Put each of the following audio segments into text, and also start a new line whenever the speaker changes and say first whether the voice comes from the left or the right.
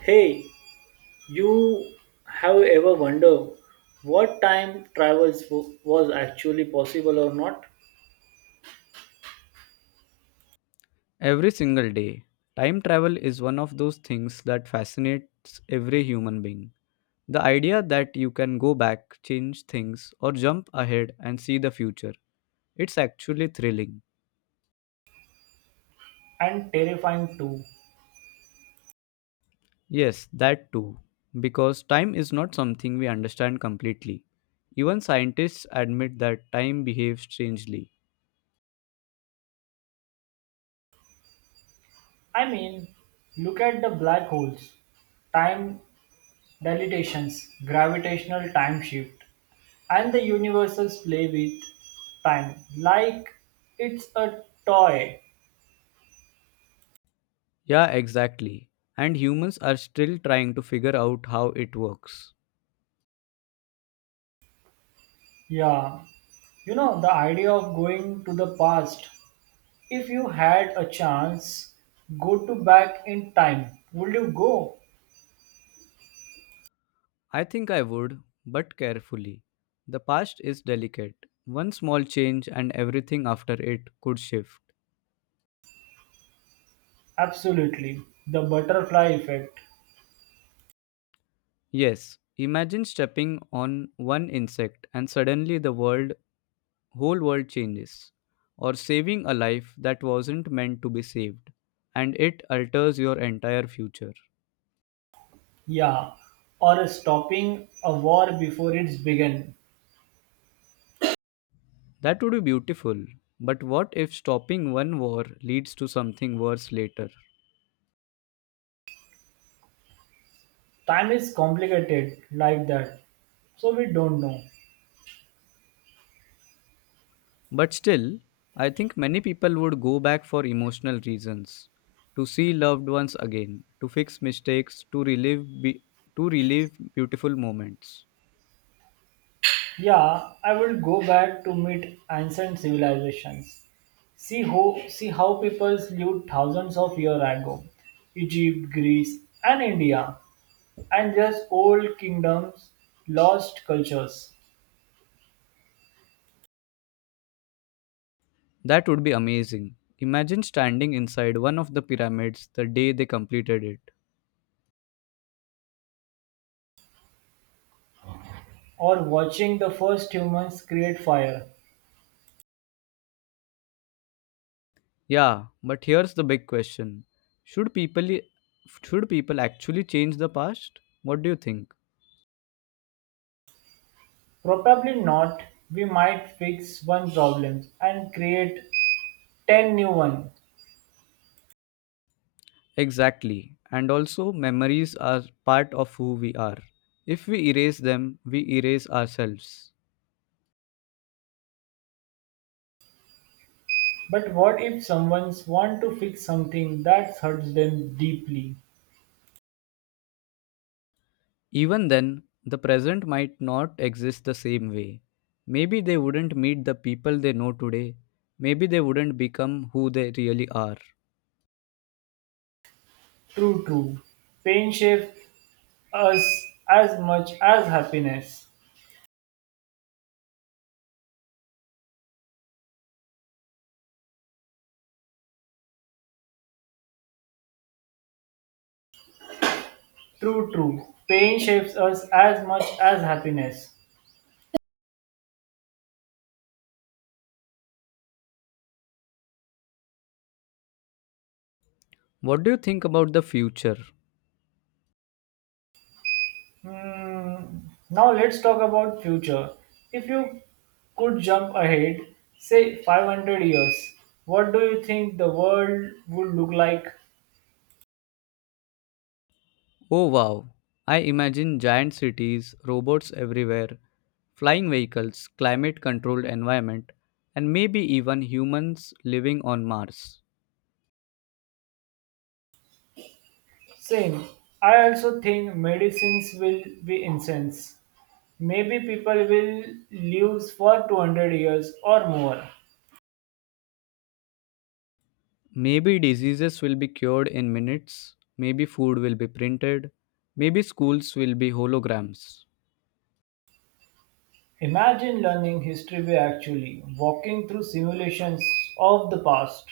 right: Hey, you have ever wondered what time travel was actually possible or not?
left: Every single day, time travel is one of those things that fascinates every human being. The idea that you can go back, change things, or jump ahead and see the future. It's actually thrilling.
right: And terrifying too.
left: Yes, that too. Because time is not something we understand completely. Even scientists admit that time behaves strangely.
right: I mean, look at the black holes, time dilatations, gravitational time shift, and the universes play with time like it's a toy.
left: Yeah, exactly. And humans are still trying to figure out how it works.
right: Yeah, the idea of going to the past, if you had a chance, go to back in time, would you go?
left: I think I would, but carefully. The past is delicate. One small change and everything after it could shift.
right: Absolutely. The butterfly effect.
left: Yes, imagine stepping on one insect and suddenly the world whole world changes, or saving a life that wasn't meant to be saved, and it alters your entire future.
right: Yeah. Or stopping a war before it's begun.
left: That would be beautiful. But what if stopping one war leads to something worse later?
right: Time is complicated like that. So we don't know.
left: But still, I think many people would go back for emotional reasons, to see loved ones again, to fix mistakes, to to relive beautiful moments.
right: Yeah, I will go back to meet ancient civilizations. See how peoples lived thousands of years ago. Egypt, Greece, and India, and just old kingdoms, lost cultures,
left: That would be amazing. Imagine standing inside one of the pyramids the day they completed it.
right: or watching the first humans create fire.
left: Yeah, but here's the big question. Should people should people actually change the past? What do you think?
right: Probably not. We might fix one problem and create 10 new ones.
left: Exactly. And also, memories are part of who we are. If we erase them, we erase ourselves.
right: But what if someone's want to fix something that hurts them deeply?
left: Even then, the present might not exist the same way. Maybe they wouldn't meet the people they know today. Maybe they wouldn't become who they really are.
right: True, true. Pain shapes us as much as happiness. True, true. Pain shapes us as much as happiness.
left: What do you think about the future?
right: Hmm. Now let's talk about future. If you could jump ahead, say 500 years, what do you think the world would look like?
left: Oh wow, I imagine giant cities, robots everywhere, flying vehicles, climate controlled environment, and maybe even humans living on Mars.
right: Same. I also think medicines will be incense. Maybe people will live for 200 years or more.
left: Maybe diseases will be cured in minutes, maybe food will be printed, maybe schools will be holograms.
right: Imagine learning history by actually walking through simulations of the past,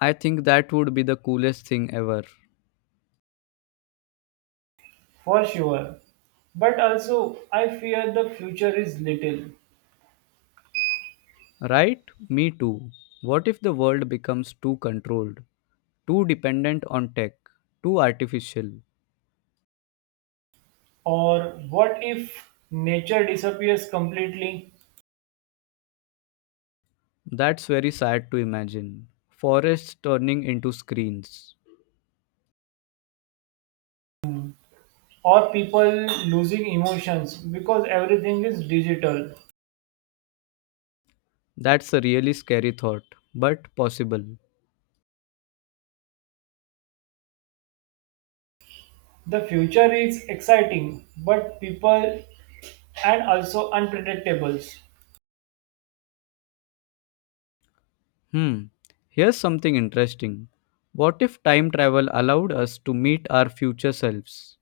left: I think that would be the coolest thing ever.
right: for sure. But also, I fear the future is little.
left: Right? Me too. What if the world becomes too controlled, too dependent on tech, too artificial?
right: Or what if nature disappears completely?
left: That's very sad to imagine. Forests turning into screens.
right: Or people losing emotions because everything is digital?
left: That's a really scary thought, but possible.
right: The future is exciting, but people and also unpredictable.
left: Hmm. Here's something interesting. What if time travel allowed us to meet our future selves?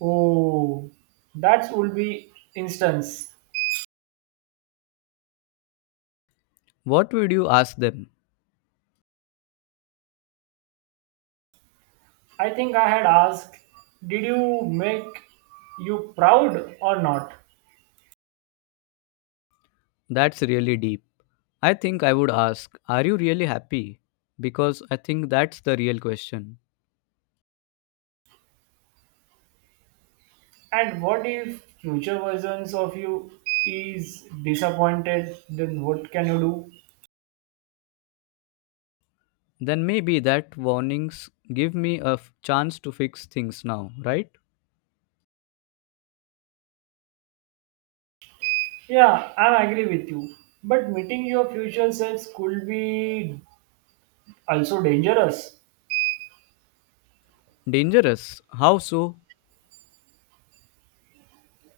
right: Oh, that would be instance.
left: What would you ask them?
right: I think I had asked, did you make you proud or not?
left: That's really deep. I think I would ask, are you really happy? Because I think that's the real question.
right: And what if future versions of you is disappointed? Then what can you do?
left: Then maybe that warnings give me a chance to fix things now, right?
right: Yeah, I agree with you. But meeting your future selves could be also dangerous.
left: Dangerous. How so?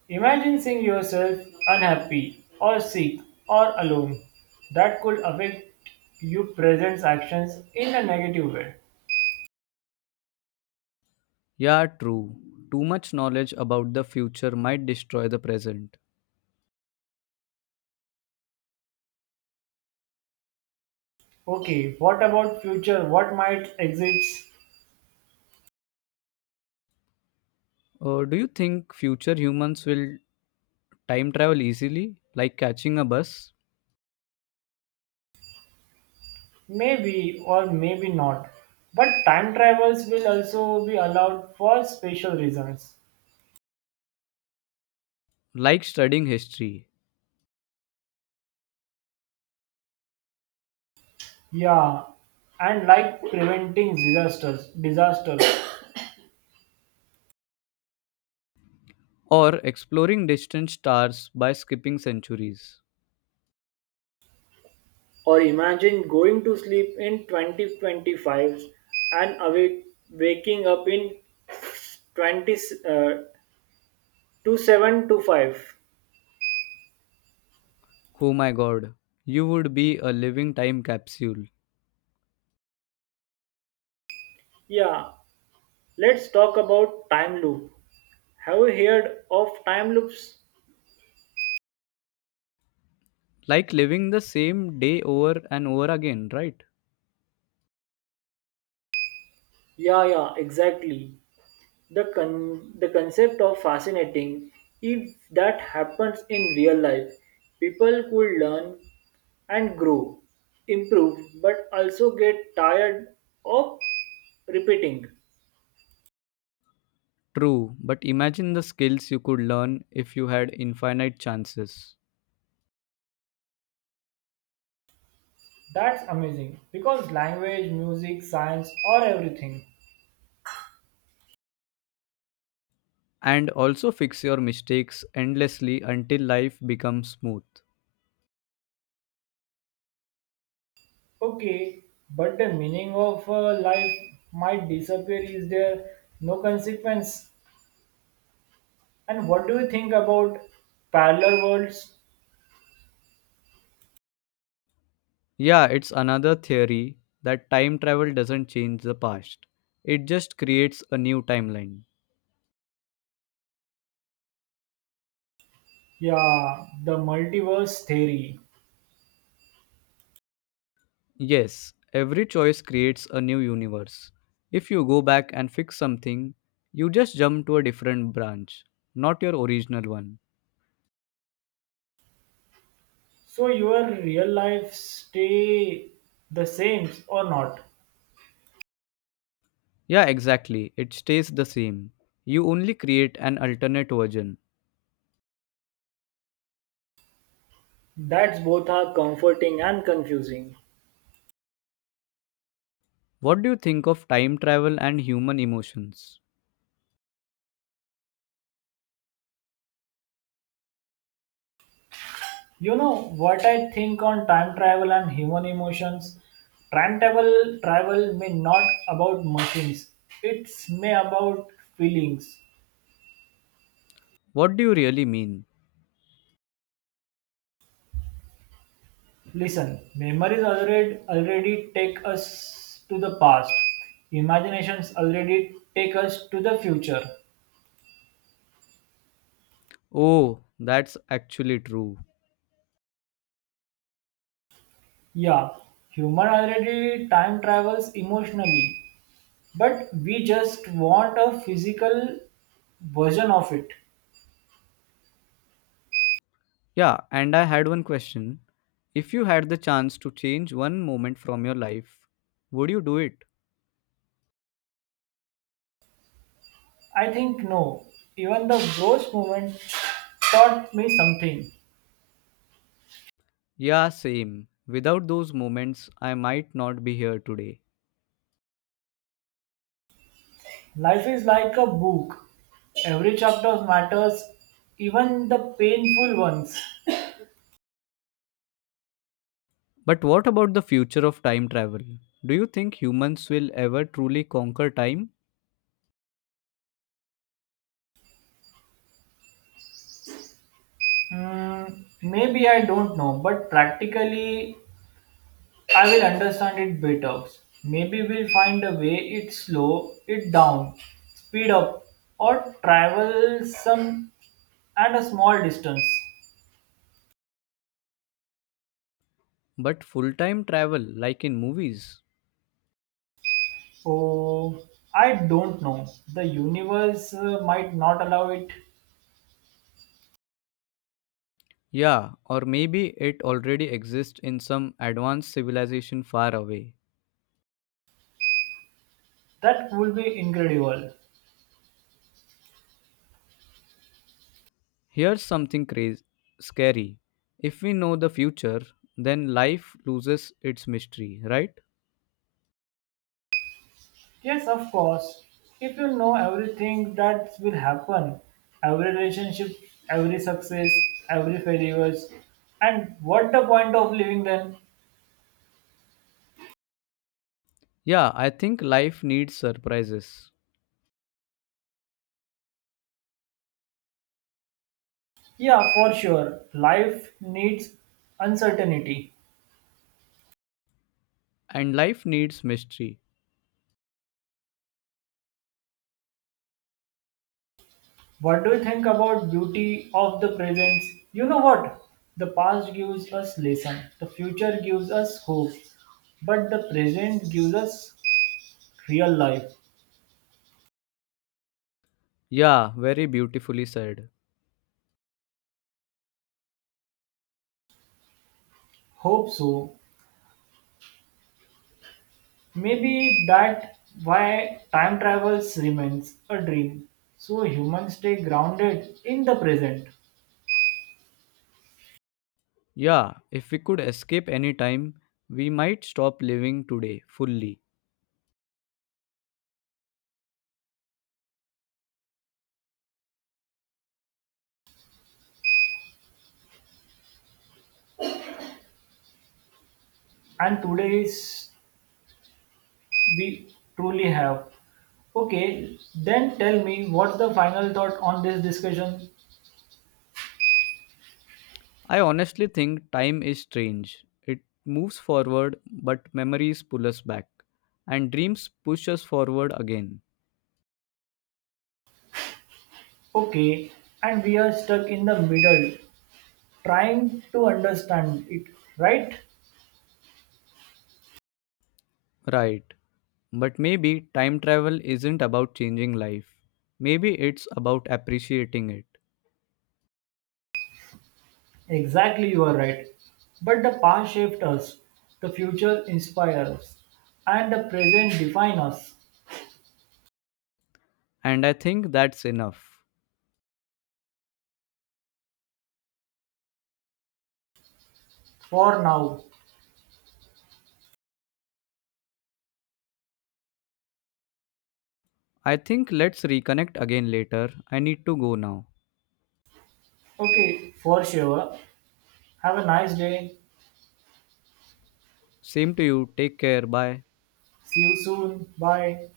right: Imagine seeing yourself unhappy or sick or alone. That could affect your present actions in a negative way.
left: Yeah, true. Too much knowledge about the future might destroy the present.
right: Okay, what about future? What might exist?
left: Do you think future humans will time travel easily, like catching a bus,
right: Maybe or maybe not. But time travels will also be allowed for special reasons.
left: like studying history,
right: Yeah, and like preventing disasters. Disasters.
left: or exploring distant stars by skipping centuries.
right: Or imagine going to sleep in 2025 and awake, waking up in 20, uh, 27 to 5.
left: Oh my god, you would be a living time capsule,
right: Yeah, let's talk about time loop. Have you heard of time loops?
left: like living the same day over and over again, right?
right: Yeah, yeah, exactly. The concept of fascinating. If that happens in real life, people could learn and grow, improve, but also get tired of repeating.
left: True, but imagine the skills you could learn if you had infinite chances.
right: That's amazing because language, music, science, or everything.
left: And also fix your mistakes endlessly until life becomes smooth.
right: Okay, but the meaning of life might disappear. Is there no consequence? And what do you think about parallel worlds?
left: Yeah, it's another theory that time travel doesn't change the past, it just creates a new timeline.
right: Yeah, the multiverse theory.
left: Yes, every choice creates a new universe. If you go back and fix something, you just jump to a different branch, not your original one.
right: So your real life stay the same or not?
left: Yeah, exactly, it stays the same. You only create an alternate version.
right: That's both are comforting and confusing.
left: What do you think of time travel and human emotions?
right: You know what I think on time travel and human emotions? Time travel may not about machines. It's may about feelings.
left: What do you really mean?
right: Listen, memories already take us to the past. Imaginations already take us to the future.
left: Oh, that's actually true.
right: Yeah, human already time travels emotionally, but we just want a physical version of it.
left: Yeah, and I had one question. If you had the chance to change one moment from your life, would you do it?
right: I think no. Even the gross moment taught me something.
left: Yeah, same. Without those moments, I might not be here today.
right: Life is like a book. Every chapter matters, even the painful ones.
left: But what about the future of time travel? Do you think humans will ever truly conquer time?
right: Hmm, maybe I don't know, but practically I will understand it better. Maybe we'll find a way it slow it down, speed up, or travel some at a small distance.
left: But full time travel, like in movies?
right: So I don't know. The universe might not allow it.
left: Yeah, or maybe it already exists in some advanced civilization far away.
right: That would be incredible.
left: Here's something crazy, scary. If we know the future, then life loses its mystery, right?
right: Yes, of course. If you know everything that will happen, every relationship, every success, every failures, and what the point of living then?
left: Yeah, I think life needs surprises.
right: Yeah, for sure. Life needs uncertainty.
left: And life needs mystery.
right: What do you think about beauty of the present? You know what? The past gives us lesson. The future gives us hope. But the present gives us real life.
left: Yeah, very beautifully said.
right: Hope so. Maybe that why time travels remains a dream. So humans stay grounded in the present
left: Yeah, if we could escape any time, we might stop living today fully.
right: and today is we truly have. Okay, then tell me what's the final thought on this discussion?
left: I honestly think time is strange. It moves forward, but memories pull us back. And dreams push us forward again.
right: Okay, and we are stuck in the middle trying to understand it, right?
left: Right. But maybe time travel isn't about changing life. Maybe it's about appreciating it.
right: Exactly, you are right. But the past shaped us, the future inspires us, and the present defines us.
left: And I think that's enough.
right: For now,
left: I think let's reconnect again later. I need to go now.
right: okay, for sure. Have a nice day.
left: Same to you. Take care. Bye.
right: See you soon. Bye.